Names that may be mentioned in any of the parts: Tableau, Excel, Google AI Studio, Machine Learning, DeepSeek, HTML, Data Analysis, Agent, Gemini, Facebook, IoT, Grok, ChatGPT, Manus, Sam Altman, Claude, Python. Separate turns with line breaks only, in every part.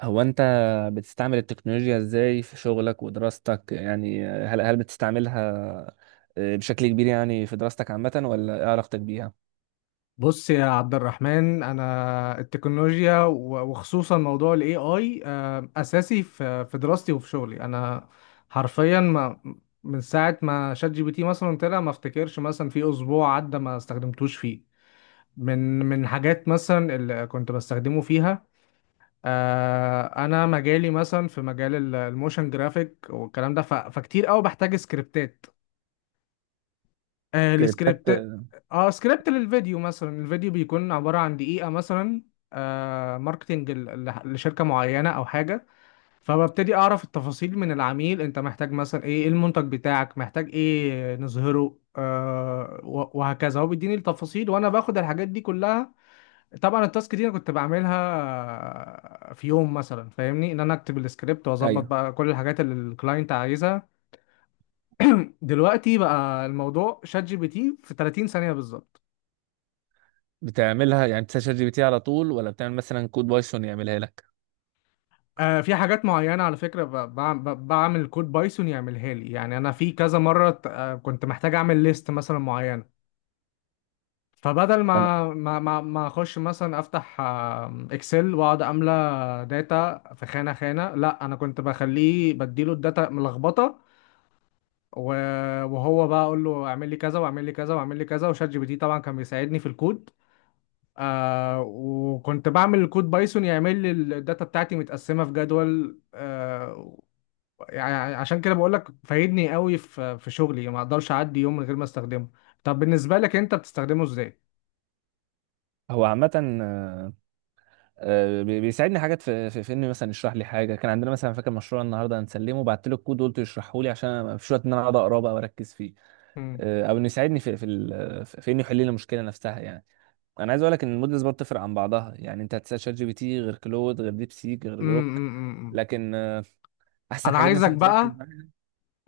هو انت بتستعمل التكنولوجيا ازاي في شغلك ودراستك؟ يعني هل بتستعملها؟ بشكل كبير يعني في دراستك عامة ولا ايه علاقتك بيها؟
بص يا عبد الرحمن، انا التكنولوجيا وخصوصا موضوع الاي اي اساسي في دراستي وفي شغلي. انا حرفيا، ما من ساعه ما شات جي بي تي مثلا طلع ما افتكرش مثلا في اسبوع عدى ما استخدمتوش فيه من حاجات مثلا اللي كنت بستخدمه فيها. انا مجالي مثلا في مجال الموشن جرافيك والكلام ده، فكتير قوي بحتاج سكريبتات. آه
سكريبتات
السكريبت اه سكريبت للفيديو مثلا. الفيديو بيكون عبارة عن دقيقة مثلا، ماركتينج لشركة معينة او حاجة. فببتدي اعرف التفاصيل من العميل: انت محتاج مثلا إيه المنتج بتاعك؟ محتاج ايه نظهره؟ وهكذا. هو بيديني التفاصيل وانا باخد الحاجات دي كلها. طبعا التاسك دي انا كنت بعملها، في يوم مثلا، فاهمني؟ ان انا اكتب السكريبت واظبط
ايوه.
بقى كل الحاجات اللي الكلاينت عايزها. دلوقتي بقى، الموضوع شات جي بي تي في 30 ثانية بالظبط.
بتعملها يعني؟ بتسأل شات جي بي تي على طول ولا بتعمل مثلا كود بايثون يعملها لك؟
في حاجات معينة على فكرة، بعمل كود بايثون يعملها لي. يعني أنا في كذا مرة كنت محتاج أعمل ليست مثلا معينة. فبدل
انا
ما أخش مثلا أفتح إكسل وأقعد أملى داتا في خانة خانة، لا، أنا كنت بخليه بديله الداتا ملخبطة. وهو بقى أقول له أعمل لي كذا وأعمل لي كذا وأعمل لي كذا، وشات جي بي تي طبعا كان بيساعدني في الكود. وكنت بعمل الكود بايثون يعمل لي الداتا بتاعتي متقسمة في جدول. يعني عشان كده بقول لك فايدني قوي في شغلي، ما اقدرش اعدي يوم من غير ما استخدمه. طب بالنسبة لك انت بتستخدمه ازاي؟
هو عامة آه، بيساعدني حاجات في انه مثلا يشرح لي حاجة. كان عندنا مثلا، فاكر مشروع النهارده هنسلمه، بعت له الكود وقلت يشرحه لي عشان أنا ما فيش وقت ان انا اقعد اقراه بقى واركز فيه.
مم.
او انه يساعدني في انه يحل لي المشكلة نفسها يعني. انا عايز اقول لك ان المودلز برضه بتفرق عن بعضها، يعني انت هتسال شات جي بي تي غير كلود غير ديب سيك غير جروك.
أمم.
لكن احسن
انا
حاجات
عايزك
مثلا تركز
بقى
معاها.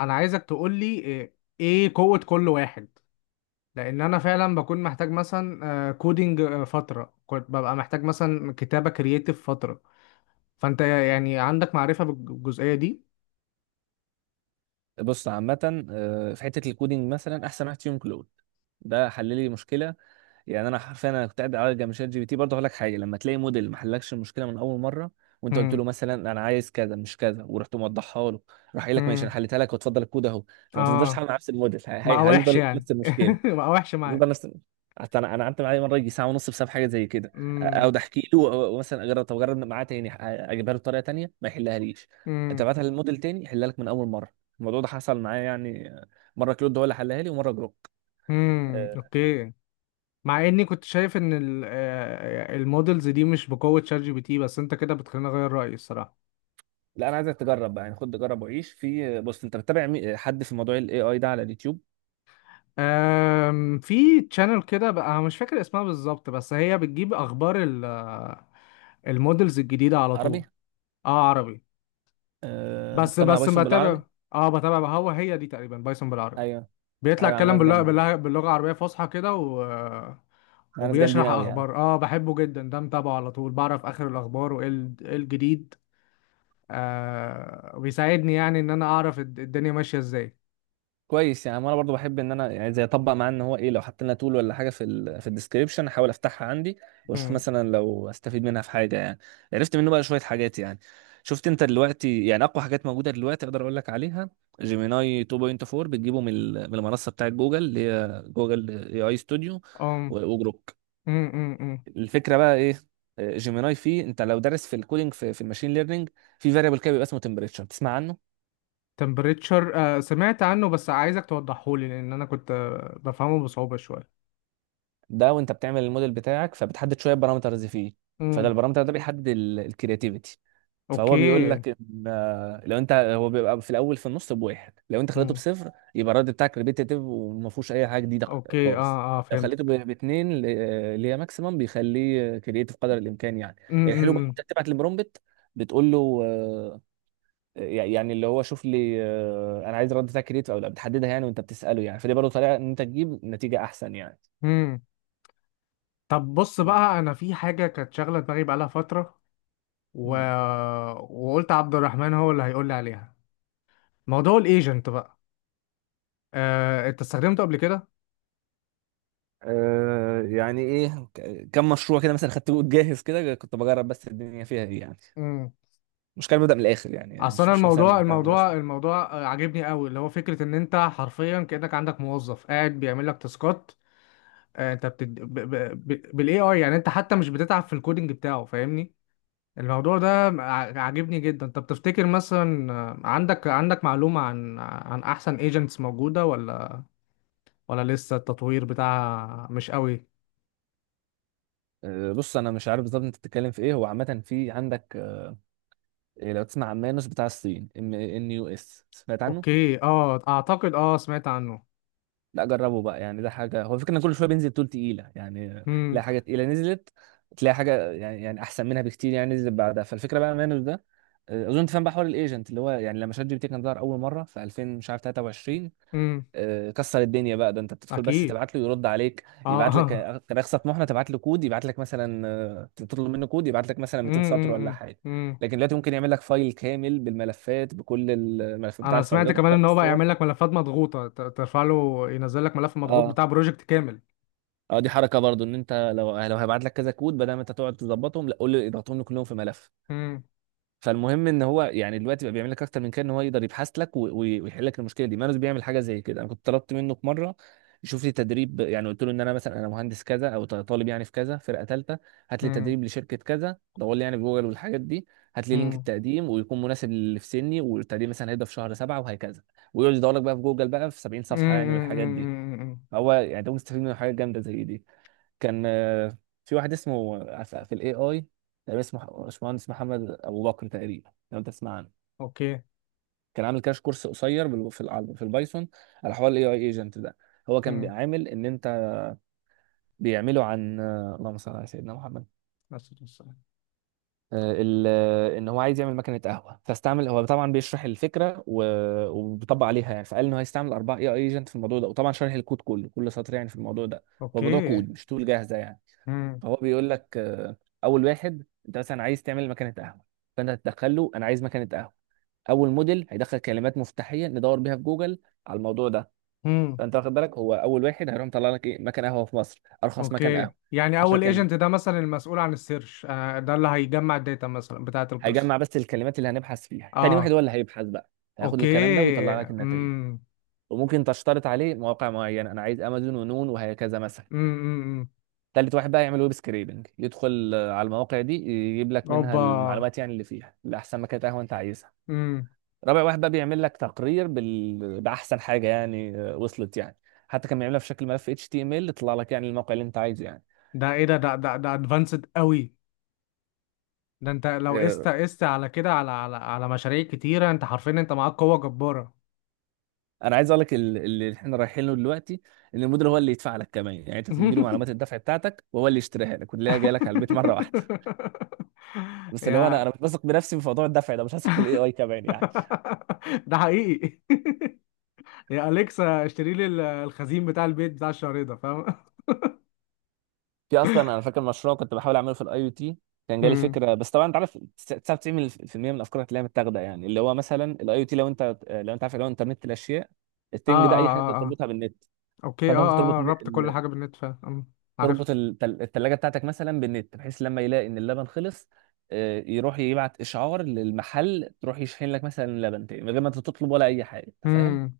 انا عايزك تقول لي إيه قوة كل واحد. لان انا فعلا بكون محتاج مثلا كودينج، فترة كنت ببقى محتاج مثلا كتابة كرييتيف فترة. فانت يعني عندك معرفة بالجزئية دي؟
بص عامه، في حته الكودينج مثلا احسن واحد فيهم كلود، ده حل لي مشكله يعني. انا حرفيا كنت قاعد على جنب. شات جي بي تي برضه هقول لك حاجه، لما تلاقي موديل ما حلكش المشكله من اول مره، وانت قلت له مثلا انا عايز كذا مش كذا ورحت موضحها له، راح قايل لك ماشي انا
مم.
حليتها لك وتفضل الكود اهو، فما تفضلش
اه،
تحل مع نفس الموديل.
مع وحش
هيفضل
يعني.
نفس المشكله،
مع وحش معايا.
بتفضل نفس. حتى انا، قعدت معايا مره يجي ساعه ونص بسبب حاجه زي كده،
امم.
اقعد احكي له، مثلا اجرب، طب اجرب معاه تاني، اجيبها له بطريقه تانيه ما يحلها ليش.
امم.
تبعتها للموديل تاني يحلها لك من اول مره. الموضوع ده حصل معايا يعني، مره كلود هو اللي حلها لي ومره جروك.
امم.
أه،
اوكي. مع اني كنت شايف ان المودلز دي مش بقوة شات جي بي تي، بس انت كده بتخليني اغير رأيي الصراحة.
لا انا عايزك تجرب بقى يعني، خد جرب وعيش في. بص، انت بتتابع حد في موضوع الاي اي ده على اليوتيوب؟
في تشانل كده بقى، أنا مش فاكر اسمها بالظبط، بس هي بتجيب اخبار المودلز الجديدة على طول.
عربي،
اه، عربي. بس
مجتمع
بس
بايثون
بتابع.
بالعربي.
اه، بتابع بقى. هو هي دي تقريبا بايثون بالعربي.
ايوه،
بيطلع
ايوه عم.
يتكلم
ناس
باللغة
جامدين،
باللغة باللغة العربية فصحى كده.
ناس جامدين
وبيشرح
قوي يعني.
اخبار، بحبه جدا ده، متابعه على طول، بعرف اخر الاخبار وايه إيه الجديد. وبيساعدني يعني ان انا اعرف الدنيا ماشيه ازاي.
كويس يعني. انا برضو بحب ان انا يعني زي اطبق معاه، ان هو ايه لو حط لنا تول ولا حاجه في في الديسكربشن، احاول افتحها عندي واشوف
امم.
مثلا لو استفيد منها في حاجه يعني. عرفت منه بقى شويه حاجات يعني. شفت انت دلوقتي يعني اقوى حاجات موجوده دلوقتي اقدر اقول لك عليها؟ جيميناي 2.4، بتجيبه من من المنصه بتاعت جوجل اللي هي جوجل اي اي ستوديو،
ام.
وجروك.
امم.
الفكره بقى ايه؟ جيميناي فيه انت لو دارس في الكودينج في الماشين ليرنينج، في فاريبل كده بيبقى اسمه تمبريتشر، تسمع عنه.
تمبريتشر، سمعت عنه، بس عايزك توضحه لي. لان انا كنت بفهمه بصعوبه شويه.
ده وانت بتعمل الموديل بتاعك فبتحدد شويه بارامترز فيه، فده
امم.
البارامتر ده بيحدد الكرياتيفيتي. فهو بيقول
اوكي.
لك ان لو انت، هو بيبقى في الاول في النص بواحد، لو انت خليته
امم.
بصفر يبقى الرد بتاعك ريبيتيتيف وما فيهوش اي حاجه جديده
اوكي.
خالص.
اه، اه،
لو خليته
فهمتك.
باثنين، اللي هي ماكسيمم، بيخليه كرياتيف قدر الامكان يعني. الحلو بقى
امم.
انت بتبعت البرومبت، بتقول له يعني اللي هو شوف لي، انا عايز الرد بتاعك كرياتيف او لا، بتحددها يعني وانت بتساله يعني، فدي برضه طريقه ان انت تجيب نتيجه احسن يعني.
امم. طب بص
كان-
بقى، انا في حاجه كانت شاغله دماغي بقالها فتره و...
مم.
وقلت عبد الرحمن هو اللي هيقول لي عليها. موضوع الايجنت بقى. انت استخدمته قبل كده؟
يعني ايه. كم مشروع كده مثلا خدته جاهز كده، كنت بجرب بس الدنيا فيها ايه يعني.
امم.
مش كان ببدأ من الاخر يعني،
اصل
مش
انا،
مش مثلا
الموضوع
من بتاع المدرسه.
الموضوع الموضوع عاجبني قوي، اللي هو فكره ان انت حرفيا كانك عندك موظف قاعد بيعمل لك تاسكات. انت بتد... ب... ب... ب... بالاي اي، يعني انت حتى مش بتتعب في الكودينج بتاعه، فاهمني؟ الموضوع ده عاجبني جدا. طب تفتكر مثلا، عندك معلومه عن احسن ايجنتس موجوده، ولا لسه التطوير بتاعها مش قوي؟
آه بص، انا مش عارف بالظبط انت بتتكلم في ايه. هو عامه في عندك، لو تسمع عن مانوس بتاع الصين، ام ان يو اس، سمعت عنه؟
اوكي، اعتقد سمعت عنه.
لا جربه بقى يعني، ده حاجه. هو الفكره ان كل شويه بينزل تول تقيله يعني،
امم.
تلاقي حاجه تقيله نزلت، تلاقي حاجه يعني يعني احسن منها بكتير يعني نزلت بعدها. فالفكره بقى مانوس ده، اظن تفهم بقى حوار الايجنت اللي هو يعني، لما شات جي بي تي كان ظهر اول مره في 2000 مش عارف 23،
امم.
كسر الدنيا بقى. ده انت بتدخل بس
اكيد.
تبعت له يرد عليك، يبعت لك
اه.
كنخسة طموحنا، تبعت له كود يبعت لك مثلا، تطلب منه كود يبعت لك مثلا 200 سطر
امم.
ولا حاجه.
امم.
لكن دلوقتي ممكن يعمل لك فايل كامل بالملفات، بكل الملفات بتاع
انا سمعت
الفايلات،
كمان
ويحط لك
ان هو بقى
الصور.
يعمل لك ملفات مضغوطه، ترفع له ينزل لك ملف مضغوط
اه،
بتاع بروجكت كامل.
اه دي حركه برضو، ان انت لو لو هيبعت لك كذا كود، بدل ما انت تقعد تظبطهم لا قول له اضغطهم لي كلهم في ملف.
امم.
فالمهم ان هو يعني دلوقتي بقى بيعمل لك اكتر من كده، ان هو يقدر يبحث لك ويحل لك المشكله دي. مانوس بيعمل حاجه زي كده. انا كنت طلبت منه في مره يشوف لي تدريب يعني، قلت له ان انا مثلا، انا مهندس كذا او طالب يعني في كذا فرقه ثالثه، هات لي
امم.
تدريب لشركه كذا، دور لي يعني في جوجل والحاجات دي، هات لي لينك
امم.
التقديم ويكون مناسب للي في سني، والتقديم مثلا هيبدا في شهر سبعه وهكذا، ويقعد يدور لك بقى في جوجل بقى في 70 صفحه يعني والحاجات دي.
امم.
هو يعني ده مستفيد من حاجه جامده زي دي. كان في واحد اسمه في الاي اي، تقريبا اسمه باشمهندس محمد ابو بكر تقريبا، لو انت تسمع عنه.
اوكي.
كان عامل كاش كورس قصير في البايثون على حوار الاي اي ايجنت ده. هو كان
امم.
بيعامل ان انت بيعمله عن، اللهم صل على سيدنا محمد،
بس بس-
ان هو عايز يعمل مكنه قهوه. فاستعمل هو طبعا بيشرح الفكره وبيطبق عليها يعني، فقال انه هيستعمل اربعه اي اي ايجنت في الموضوع ده، وطبعا شرح الكود كله كل سطر يعني في الموضوع ده. هو الموضوع
اوكي.
كود مش تول جاهزه يعني.
امم.
هو بيقول لك اول واحد، انت مثلا عايز تعمل مكنه قهوه، فانت هتدخل له انا عايز مكنه قهوه، اول موديل هيدخل كلمات مفتاحيه ندور بيها في جوجل على الموضوع ده.
امم.
فانت واخد بالك، هو اول واحد هيروح مطلع لك ايه مكان قهوه في مصر، ارخص مكان
اوكي،
قهوه،
يعني
10
اول
كلمات،
ايجنت ده مثلا المسؤول عن السيرش، ده اللي هيجمع الداتا مثلا بتاعه القصه.
هيجمع بس الكلمات اللي هنبحث فيها. تاني واحد
اه.
هو اللي هيبحث بقى، هياخد
اوكي.
الكلام ده ويطلع لك النتائج.
امم.
وممكن تشترط عليه مواقع معينه، انا عايز امازون ونون وهكذا مثلا.
امم.
تالت واحد بقى يعمل ويب سكريبنج، يدخل على المواقع دي يجيب لك منها
اوبا.
المعلومات يعني اللي فيها، لاحسن مكان قهوه انت عايزها.
امم.
رابع واحد بقى بيعمل لك تقرير باحسن حاجه يعني وصلت يعني. حتى كان بيعملها في شكل ملف اتش تي ام ال، تطلع لك يعني الموقع اللي انت عايزه يعني.
ده ايه؟ ده ادفانسد قوي. ده انت لو
آه،
قست على كده، على مشاريع كتيرة، انت حرفيا انت معاك قوة جبارة.
انا عايز اقول لك اللي احنا رايحين له دلوقتي، ان المدير هو اللي يدفع لك كمان يعني. انت تدي له معلومات الدفع بتاعتك وهو اللي يشتريها لك، واللي هي جايه لك على البيت مره واحده. بس اللي هو انا،
يا.
مش بثق بنفسي في موضوع الدفع ده، مش هثق في الاي اي كمان يعني.
ده حقيقي. يا أليكسا، اشتري لي الخزين بتاع البيت بتاع الشهر ده، فاهم؟
في اصلا انا فاكر مشروع كنت بحاول اعمله في الاي او تي، كان جالي
مم.
فكره بس طبعا انت عارف 99% من الافكار هتلاقيها متاخده يعني. اللي هو مثلا الاي او تي، لو انت عارف اللي هو انترنت الاشياء،
اه،
التنج ده،
اه،
اي حاجه انت
اه، اه،
تربطها بالنت.
اوكي. اه،
فانت ممكن تربط
اه، ربط كل حاجة بالنت، فاهم. عارف.
التلاجه بتاعتك مثلا بالنت، بحيث لما يلاقي ان اللبن خلص، يروح يبعت اشعار للمحل، تروح يشحن لك مثلا لبن تاني من غير ما انت تطلب ولا اي حاجه، انت فاهم.
مم.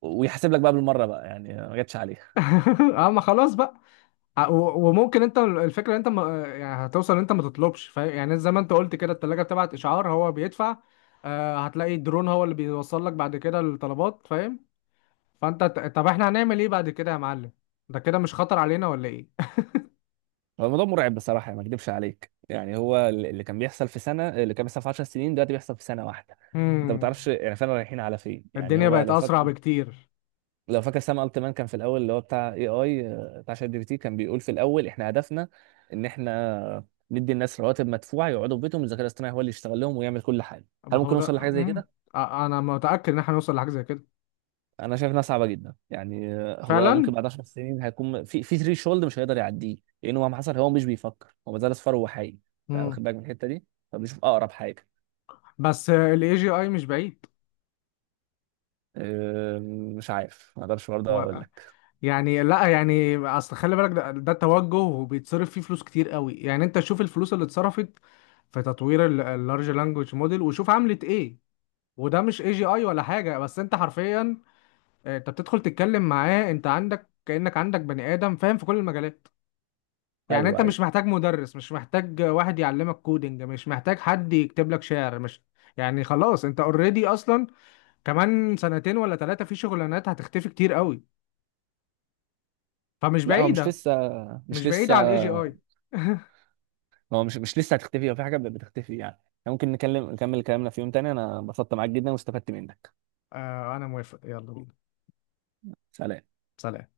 ويحاسب لك بقى بالمره بقى يعني ما جاتش عليه.
اه، ما خلاص بقى. وممكن انت، الفكره انت ما يعني، هتوصل انت ما تطلبش، فاهم؟ يعني زي ما انت قلت كده، التلاجة بتبعت اشعار، هو بيدفع. هتلاقي الدرون هو اللي بيوصل لك بعد كده الطلبات، فاهم؟ فانت طب احنا هنعمل ايه بعد كده يا معلم؟ ده كده مش خطر علينا ولا ايه؟
هو الموضوع مرعب بصراحة يعني، ما اكدبش عليك يعني. هو اللي كان بيحصل في سنة، اللي كان بيحصل في 10 سنين دلوقتي بيحصل في سنة واحدة. انت ما
امم.
تعرفش يعني فعلا رايحين على فين يعني.
الدنيا
هو
بقت
لو فاكر،
اسرع بكتير.
لو فاكر سام التمان كان في الاول اللي هو بتاع اي اي بتاع شات جي بي تي، كان بيقول في الاول احنا هدفنا ان احنا ندي الناس رواتب مدفوعة يقعدوا في بيتهم، الذكاء الاصطناعي هو اللي يشتغل لهم ويعمل كل حاجة.
ما
هل
هو
ممكن
ده.
نوصل لحاجة زي
امم.
كده؟
انا متاكد ان احنا هنوصل لحاجه زي كده.
انا شايف انها صعبه جدا يعني. هو
فعلا.
ممكن بعد 10 سنين هيكون في ثري شولد مش هيقدر يعديه، لانه مهما حصل هو مش بيفكر، هو ما زال اصفر وهو حي. انت
امم.
واخد بالك من الحته دي؟ فبيشوف اقرب حاجه.
بس الاي جي اي مش بعيد.
آه، مش عارف، ما اقدرش برضه اقول
هو
لك.
يعني، لا يعني، اصل خلي بالك، ده توجه وبيتصرف فيه فلوس كتير قوي. يعني انت شوف الفلوس اللي اتصرفت في تطوير اللارج لانجوج موديل وشوف عملت ايه. وده مش اي جي اي ولا حاجه، بس انت حرفيا، انت بتدخل تتكلم معاه، انت عندك كانك عندك بني ادم فاهم في كل المجالات. يعني انت
ايوه، ايوه.
مش محتاج مدرس، مش محتاج واحد يعلمك كودينج، مش محتاج حد يكتب لك شعر، مش يعني خلاص، انت اوريدي اصلا. كمان سنتين ولا ثلاثه، في شغلانات هتختفي كتير قوي. فمش
لا هو مش
بعيده،
لسه،
مش
مش
بعيد
لسه.
على الاي جي اي.
هو مش لسه هتختفي، هو في حاجه بتختفي يعني. ممكن نكلم نكمل كلامنا في يوم تاني، انا انبسطت معاك جدا واستفدت منك.
آه انا موافق، يلا بينا.
سلام.
سلام.